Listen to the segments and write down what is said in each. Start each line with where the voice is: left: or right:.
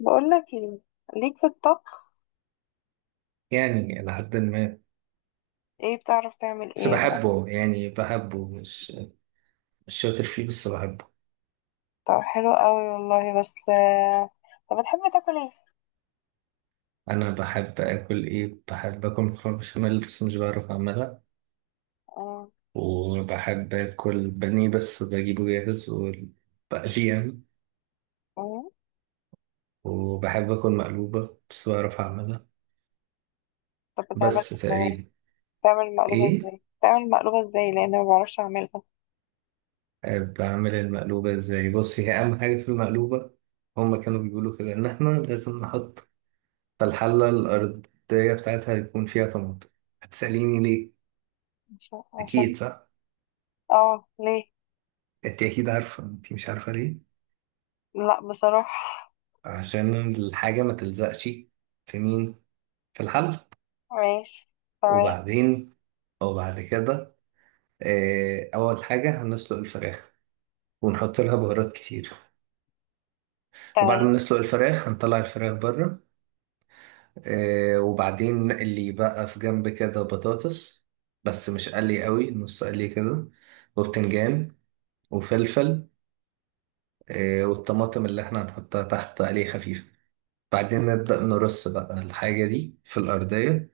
left: بقول لك ايه، ليك في الطبخ؟
right: يعني إلى حد ما.
left: ايه بتعرف تعمل
right: بس
left: ايه بقى؟
right: بحبه، يعني بحبه مش شاطر فيه، بس بحبه.
left: طب حلو قوي والله. بس طب بتحب تاكل ايه؟
right: أنا بحب آكل إيه؟ بحب آكل مكرونة بشاميل بس مش بعرف أعملها.
left: آه،
right: وبحب آكل بانيه بس بجيبه جاهز وبقليه يعني.
left: آه.
right: وبحب آكل مقلوبة بس بعرف أعملها،
left: طب بتعمل
right: بس
left: ازاي؟
right: تقريبا. إيه؟
left: بتعمل مقلوبة ازاي لان ما بعرفش اعملها.
right: بعمل المقلوبة إزاي؟ بص، هي أهم حاجة في المقلوبة، هما كانوا بيقولوا كده إن إحنا لازم نحط في الحلة الأرضية بتاعتها يكون فيها طماطم. هتسأليني ليه؟
left: عشان.
right: اكيد صح.
left: اه ليه؟
right: انت اكيد عارفه، انت مش عارفه ليه.
left: لا بصراحة.
right: عشان الحاجه ما تلزقش. في مين؟ في الحل
left: ماشي. تمام.
right: وبعدين، او بعد كده، اول حاجه هنسلق الفراخ ونحط لها بهارات كتير. وبعد ما
left: تمام.
right: نسلق الفراخ هنطلع الفراخ بره. وبعدين نقلي بقى في جنب كده بطاطس، بس مش قلي قوي، نص قلي كده، وبتنجان وفلفل. والطماطم اللي احنا هنحطها تحت قلي خفيف. بعدين نبدأ نرص بقى الحاجة دي في الأرضية،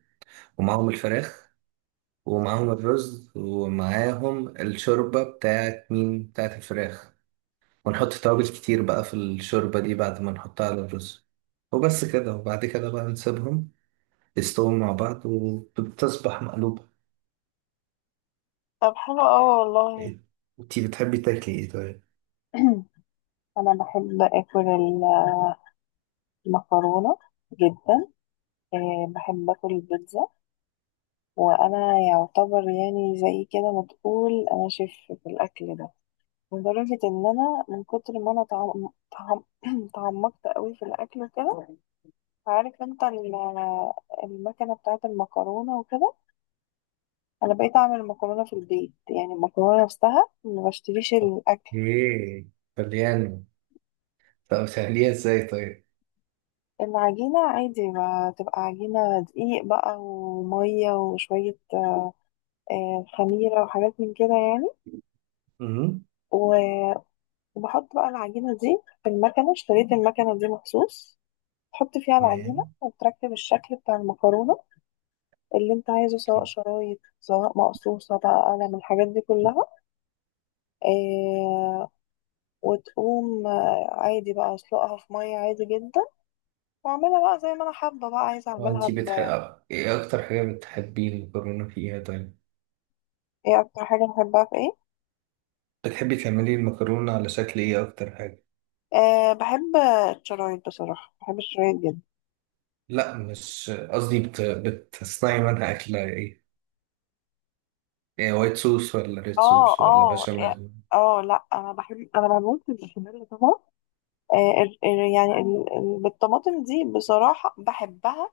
right: ومعاهم الفراخ ومعاهم الرز ومعاهم الشوربة بتاعت مين؟ بتاعت الفراخ. ونحط توابل كتير بقى في الشوربة دي بعد ما نحطها على الرز. وبس كده، وبعد كده بقى نسيبهم يستووا مع بعض، وبتصبح مقلوبة.
left: طب حلو قوي والله.
right: إيه؟ انتي بتحبي تاكلي ايه طيب؟
left: انا بحب اكل المكرونة جدا. بحب اكل البيتزا، وانا يعتبر يعني زي كده ما تقول انا شيف في الاكل ده، لدرجه ان انا من كتر ما انا تعمقت قوي في الاكل وكده. عارف انت المكنه بتاعه المكرونه وكده، انا بقيت اعمل مكرونه في البيت، يعني المكرونه نفسها ما بشتريش الاكل.
right: اوكي، طلياني. طب بتعمليها ازاي طيب؟
left: العجينه عادي ما تبقى عجينه دقيق بقى وميه وشويه خميره وحاجات من كده
right: مهم.
left: يعني. وبحط بقى العجينة دي في المكنة، اشتريت المكنة دي مخصوص تحط فيها العجينة
right: تمام.
left: وتركب الشكل بتاع المكرونة اللي انت عايزه، سواء شرايط سواء مقصوصة بقى قلم، الحاجات دي كلها. اه. وتقوم عادي بقى اسلقها في مية عادي جدا، واعملها بقى زي ما انا حابة بقى، عايزة
right: هو
left: اعملها
right: انتي
left: ب...
right: بتحب ايه اكتر حاجة، بتحبي المكرونة فيها طيب؟
left: ايه اكتر حاجة بحبها في ايه؟
right: بتحبي تعملي المكرونة على شكل ايه اكتر حاجة؟
left: اه بحب الشرايط، بصراحة بحب الشرايط جدا.
right: لا، مش قصدي، بتصنعي منها اكلة ايه؟ ايه، وايت صوص ولا ريد
left: اه.
right: صوص ولا
left: اه.
right: بشاميل؟
left: اه لا، انا بموت في البشاميل طبعا. يعني بالطماطم دي بصراحة بحبها.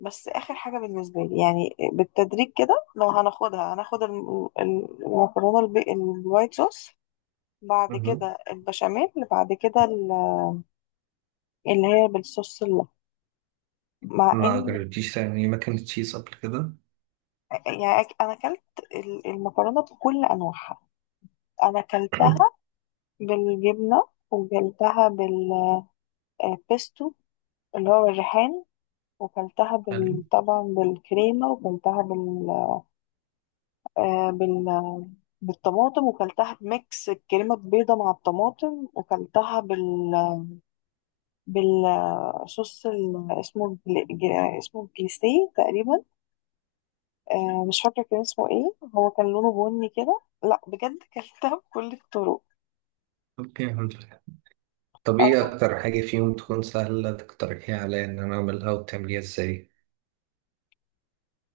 left: بس آخر حاجة بالنسبة لي يعني بالتدريج كده، لو هناخدها هناخد المكرونة الوايت صوص، بعد
right: مهم.
left: كده البشاميل، بعد كده اللي هي بالصوص اللحم، مع
right: ما
left: ان...
right: جربتيش تعملي ماكن تشيز قبل كده؟
left: يعني انا اكلت المكرونة بكل انواعها. انا اكلتها بالجبنة، وكلتها بالبيستو اللي هو الريحان
right: حلو.
left: طبعا بالكريمة، وكلتها بال آه، بال بالطماطم، وكلتها بميكس الكريمة البيضة مع الطماطم، وكلتها بال بالصوص ال... اسمه بل... ج- اسمه بليسيه تقريبا. آه مش فاكرة كان اسمه ايه، هو كان لونه بني كده، لا بجد كلتها بكل الطرق.
right: اوكي، الحمد لله. طب ايه
left: اه
right: اكتر حاجة فيهم تكون سهلة تقترحيها عليا ان انا اعملها، وتعمليها ازاي؟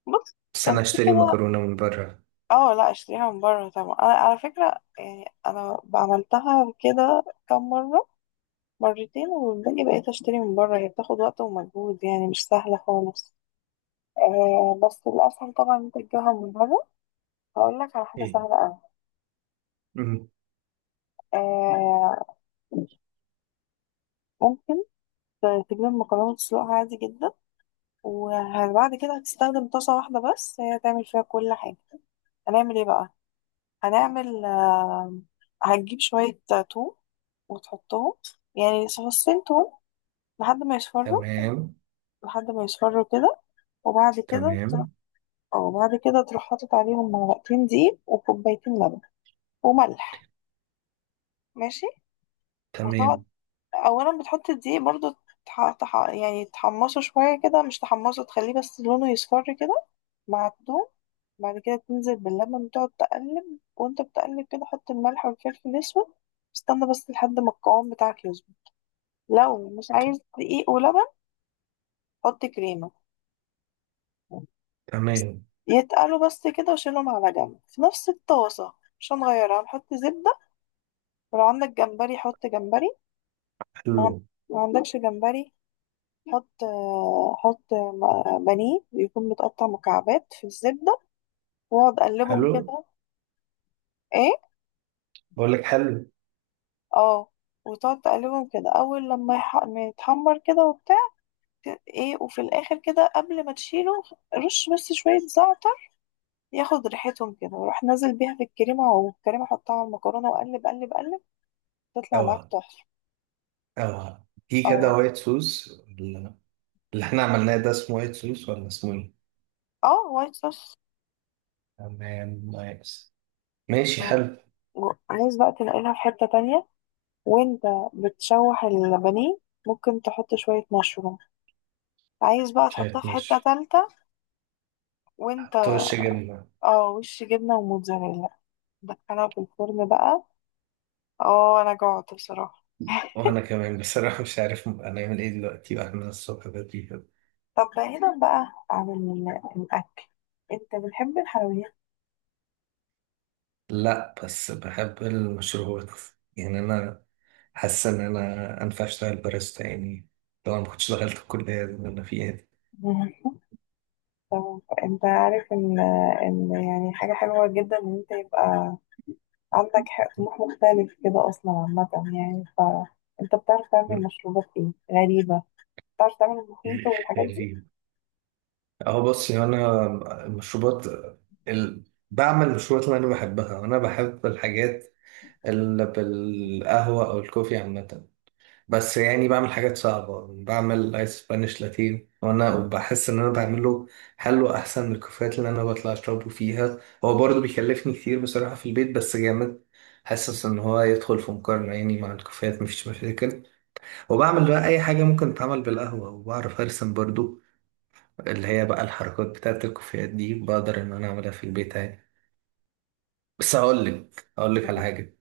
left: بص،
right: بس
left: كان
right: انا
left: في
right: اشتري
left: كده.
right: مكرونة من بره.
left: اه لا اشتريها من بره طبعا، انا على فكرة يعني انا عملتها كده كم مرة، مرتين، والباقي بقيت اشتري من بره، هي بتاخد وقت ومجهود يعني مش سهلة خالص. آه بس الأسهل طبعا إن أنت تجيبها من بره. هقول لك على حاجة
right: ايه؟
left: سهلة أوي.
right: مهم.
left: آه. ممكن تجيب المكرونة تسلقها عادي جدا، وبعد كده هتستخدم طاسة واحدة بس، هي هتعمل فيها كل حاجة. هنعمل ايه بقى؟ هنعمل آه هتجيب شوية توم وتحطهم، يعني فصين توم، لحد ما يصفروا.
right: تمام.
left: لحد ما يصفروا كده، وبعد كده تروح.
right: تمام.
left: اه بعد كده تروح حاطط عليهم معلقتين دقيق وكوبايتين لبن وملح. ماشي. وتقعد،
right: تمام.
left: اولا بتحط الدقيق برضو، يعني تحمصه شوية كده، مش تحمصه، تخليه بس لونه يصفر كده مع الثوم. بعد كده تنزل باللبن وتقعد تقلب، وانت بتقلب كده حط الملح والفلفل الاسود. استنى بس لحد ما القوام بتاعك يظبط. لو مش عايز دقيق ولبن، حط كريمة.
right: تمام.
left: يتقلوا بس كده وشيلهم على جنب في نفس الطاسة، مش هنغيرها، هنحط زبدة. ولو عندك جمبري حط جمبري، لو عن-
right: حلو.
left: ما عندكش جمبري، حط حط بانيه يكون متقطع مكعبات في الزبدة، واقعد اقلبهم
right: حلو.
left: كده. ايه.
right: بقول لك حلو.
left: اه وتقعد تقلبهم كده، اول ما يتحمر كده وبتاع. ايه، وفي الاخر كده قبل ما تشيله رش بس شوية زعتر ياخد ريحتهم كده، وروح نازل بيها في الكريمة، والكريمة حطها على المكرونة وقلب قلب قلب، تطلع معاك
right: اوعى،
left: تحفة.
right: اوعى في كده
left: اه.
right: وايت سوس اللي احنا عملناه ده اسمه وايت سوس ولا اسمه ايه؟
left: اه وايت صوص.
right: تمام، نايس. ماشي، حلو.
left: عايز بقى تنقلها في حتة تانية وانت بتشوح البانيه، ممكن تحط شوية مشروم. عايز بقى تحطها
right: شايف
left: في حتة
right: مش.
left: تالتة وانت...
right: حط وش جبنة.
left: اه وش جبنة وموتزاريلا، دخلها في الفرن بقى. اه انا جوعت بصراحة
right: وانا كمان بصراحة مش عارف هنعمل ايه دلوقتي واحنا الصبح بدري كده.
left: طب بعيدا بقى عن الأكل، انت بتحب الحلويات؟
right: لا، بس بحب المشروبات. يعني انا حاسس ان انا انفع اشتغل باريستا يعني. طبعا ما كنتش دخلت الكلية اللي انا فيها دي.
left: مم. انت عارف ان يعني حاجة حلوة جدا ان انت يبقى عندك طموح مختلف كده اصلا عامة، يعني انت بتعرف تعمل مشروبات ايه غريبة؟ بتعرف تعمل المخيط والحاجات دي؟
right: خريج. اهو، بصي انا المشروبات ال... بعمل المشروبات اللي انا بحبها. انا بحب الحاجات اللي بالقهوه او الكوفي عامه. بس يعني بعمل حاجات صعبه، بعمل ايس سبانيش لاتين، وانا بحس ان انا بعمله حلو احسن من الكوفيات اللي انا بطلع اشربه فيها. هو برضه بيكلفني كتير بصراحه في البيت بس جامد. حاسس ان هو يدخل في مقارنه يعني مع الكوفيات مفيش مشاكل. وبعمل بقى اي حاجه ممكن تتعمل بالقهوه، وبعرف ارسم برضه، اللي هي بقى الحركات بتاعت الكوفيات دي، بقدر ان انا اعملها في البيت عادي. بس هقول لك، على حاجه.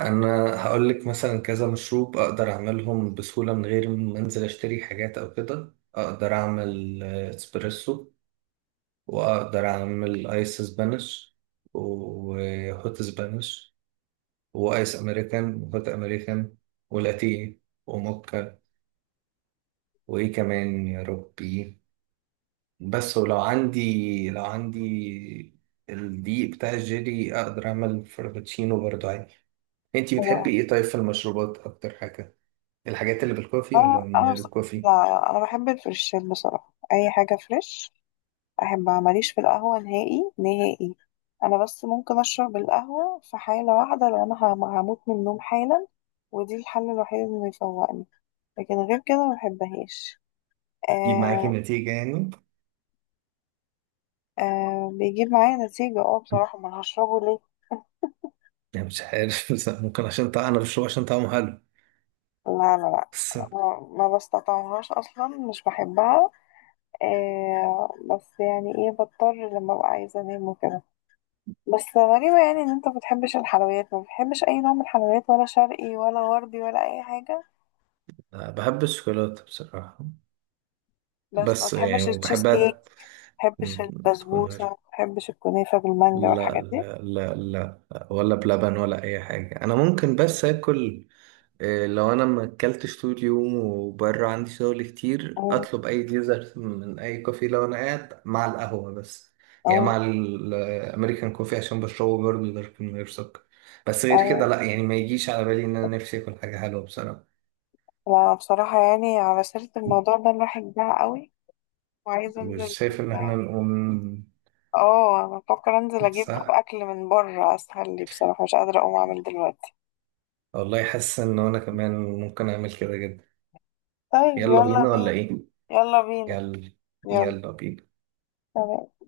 right: انا هقول لك مثلا كذا مشروب اقدر اعملهم بسهوله من غير ما انزل اشتري حاجات او كده. اقدر اعمل اسبريسو، واقدر اعمل ايس سبانش، وهوت سبانش، وايس امريكان وهوت امريكان، ولاتيه، وموكا، وايه كمان يا ربي. بس، ولو عندي، لو عندي الدقيق بتاع الجيلي، اقدر اعمل فرابتشينو برضو عادي. انتي بتحبي
left: اه.
right: ايه طيب في المشروبات اكتر حاجة؟ الحاجات اللي بالكوفي ولا
left: اه
right: من
left: انا
right: غير الكوفي؟
left: لا انا بحب الفريشين بصراحه، اي حاجه فريش احبها، ماليش في القهوه نهائي نهائي. انا بس ممكن اشرب القهوه في حاله واحده، لو انا هموت من النوم حالا، ودي الحل الوحيد اللي بيفوقني، لكن غير كده ما بحبهاش.
right: تجيب معاكي
left: آه،
right: نتيجة يعني.
left: بيجيب معايا نتيجة، اه بصراحة ما أنا هشربه ليه.
right: يعني مش عارف. بس ممكن عشان طعم، انا بشربه عشان طعمه حلو
left: لا لا لا.
right: بس.
left: ما بستطعمهاش اصلا مش بحبها. بس يعني ايه بضطر لما ابقى عايزة انام وكده. بس غريبة يعني ان انت ما بتحبش الحلويات، ما بتحبش اي نوع من الحلويات، ولا شرقي ولا غربي ولا اي حاجة؟
right: أنا بحب الشوكولاتة بصراحة،
left: بس ما
right: بس يعني
left: بتحبش التشيز
right: وبحبها
left: كيك؟ ما بتحبش
right: تكون تكون
left: البسبوسة،
right: غير.
left: ما بتحبش الكنافة بالمانجا
right: لا
left: والحاجات دي؟
right: لا لا لا، ولا بلبن ولا اي حاجة. انا ممكن بس اكل إيه، لو انا ما اكلتش طول اليوم وبره عندي شغل كتير،
left: اه.
right: اطلب اي ديزرت من اي كوفي لو انا قاعد مع القهوه بس، يعني
left: اه.
right: مع الامريكان كوفي، عشان بشربه برضه دارك من غير سكر. بس غير كده
left: ايوه.
right: لا، يعني ما يجيش على بالي ان انا نفسي اكل حاجه حلوه بصراحه.
left: لا بصراحة، يعني على سيرة الموضوع ده الواحد جاع قوي وعايزة انزل.
right: وشايف ان احنا
left: آه،
right: نقوم.
left: اه انا بفكر انزل اجيب
right: صح
left: اكل من بره، اسهل لي بصراحه، مش قادره اقوم اعمل دلوقتي.
right: والله، حاسس ان انا كمان ممكن اعمل كده جدا.
left: طيب
right: يلا
left: يلا
right: بينا ولا
left: بينا.
right: ايه؟
left: يلا بينا.
right: يلا.
left: يلا.
right: يلا بينا.
left: تمام.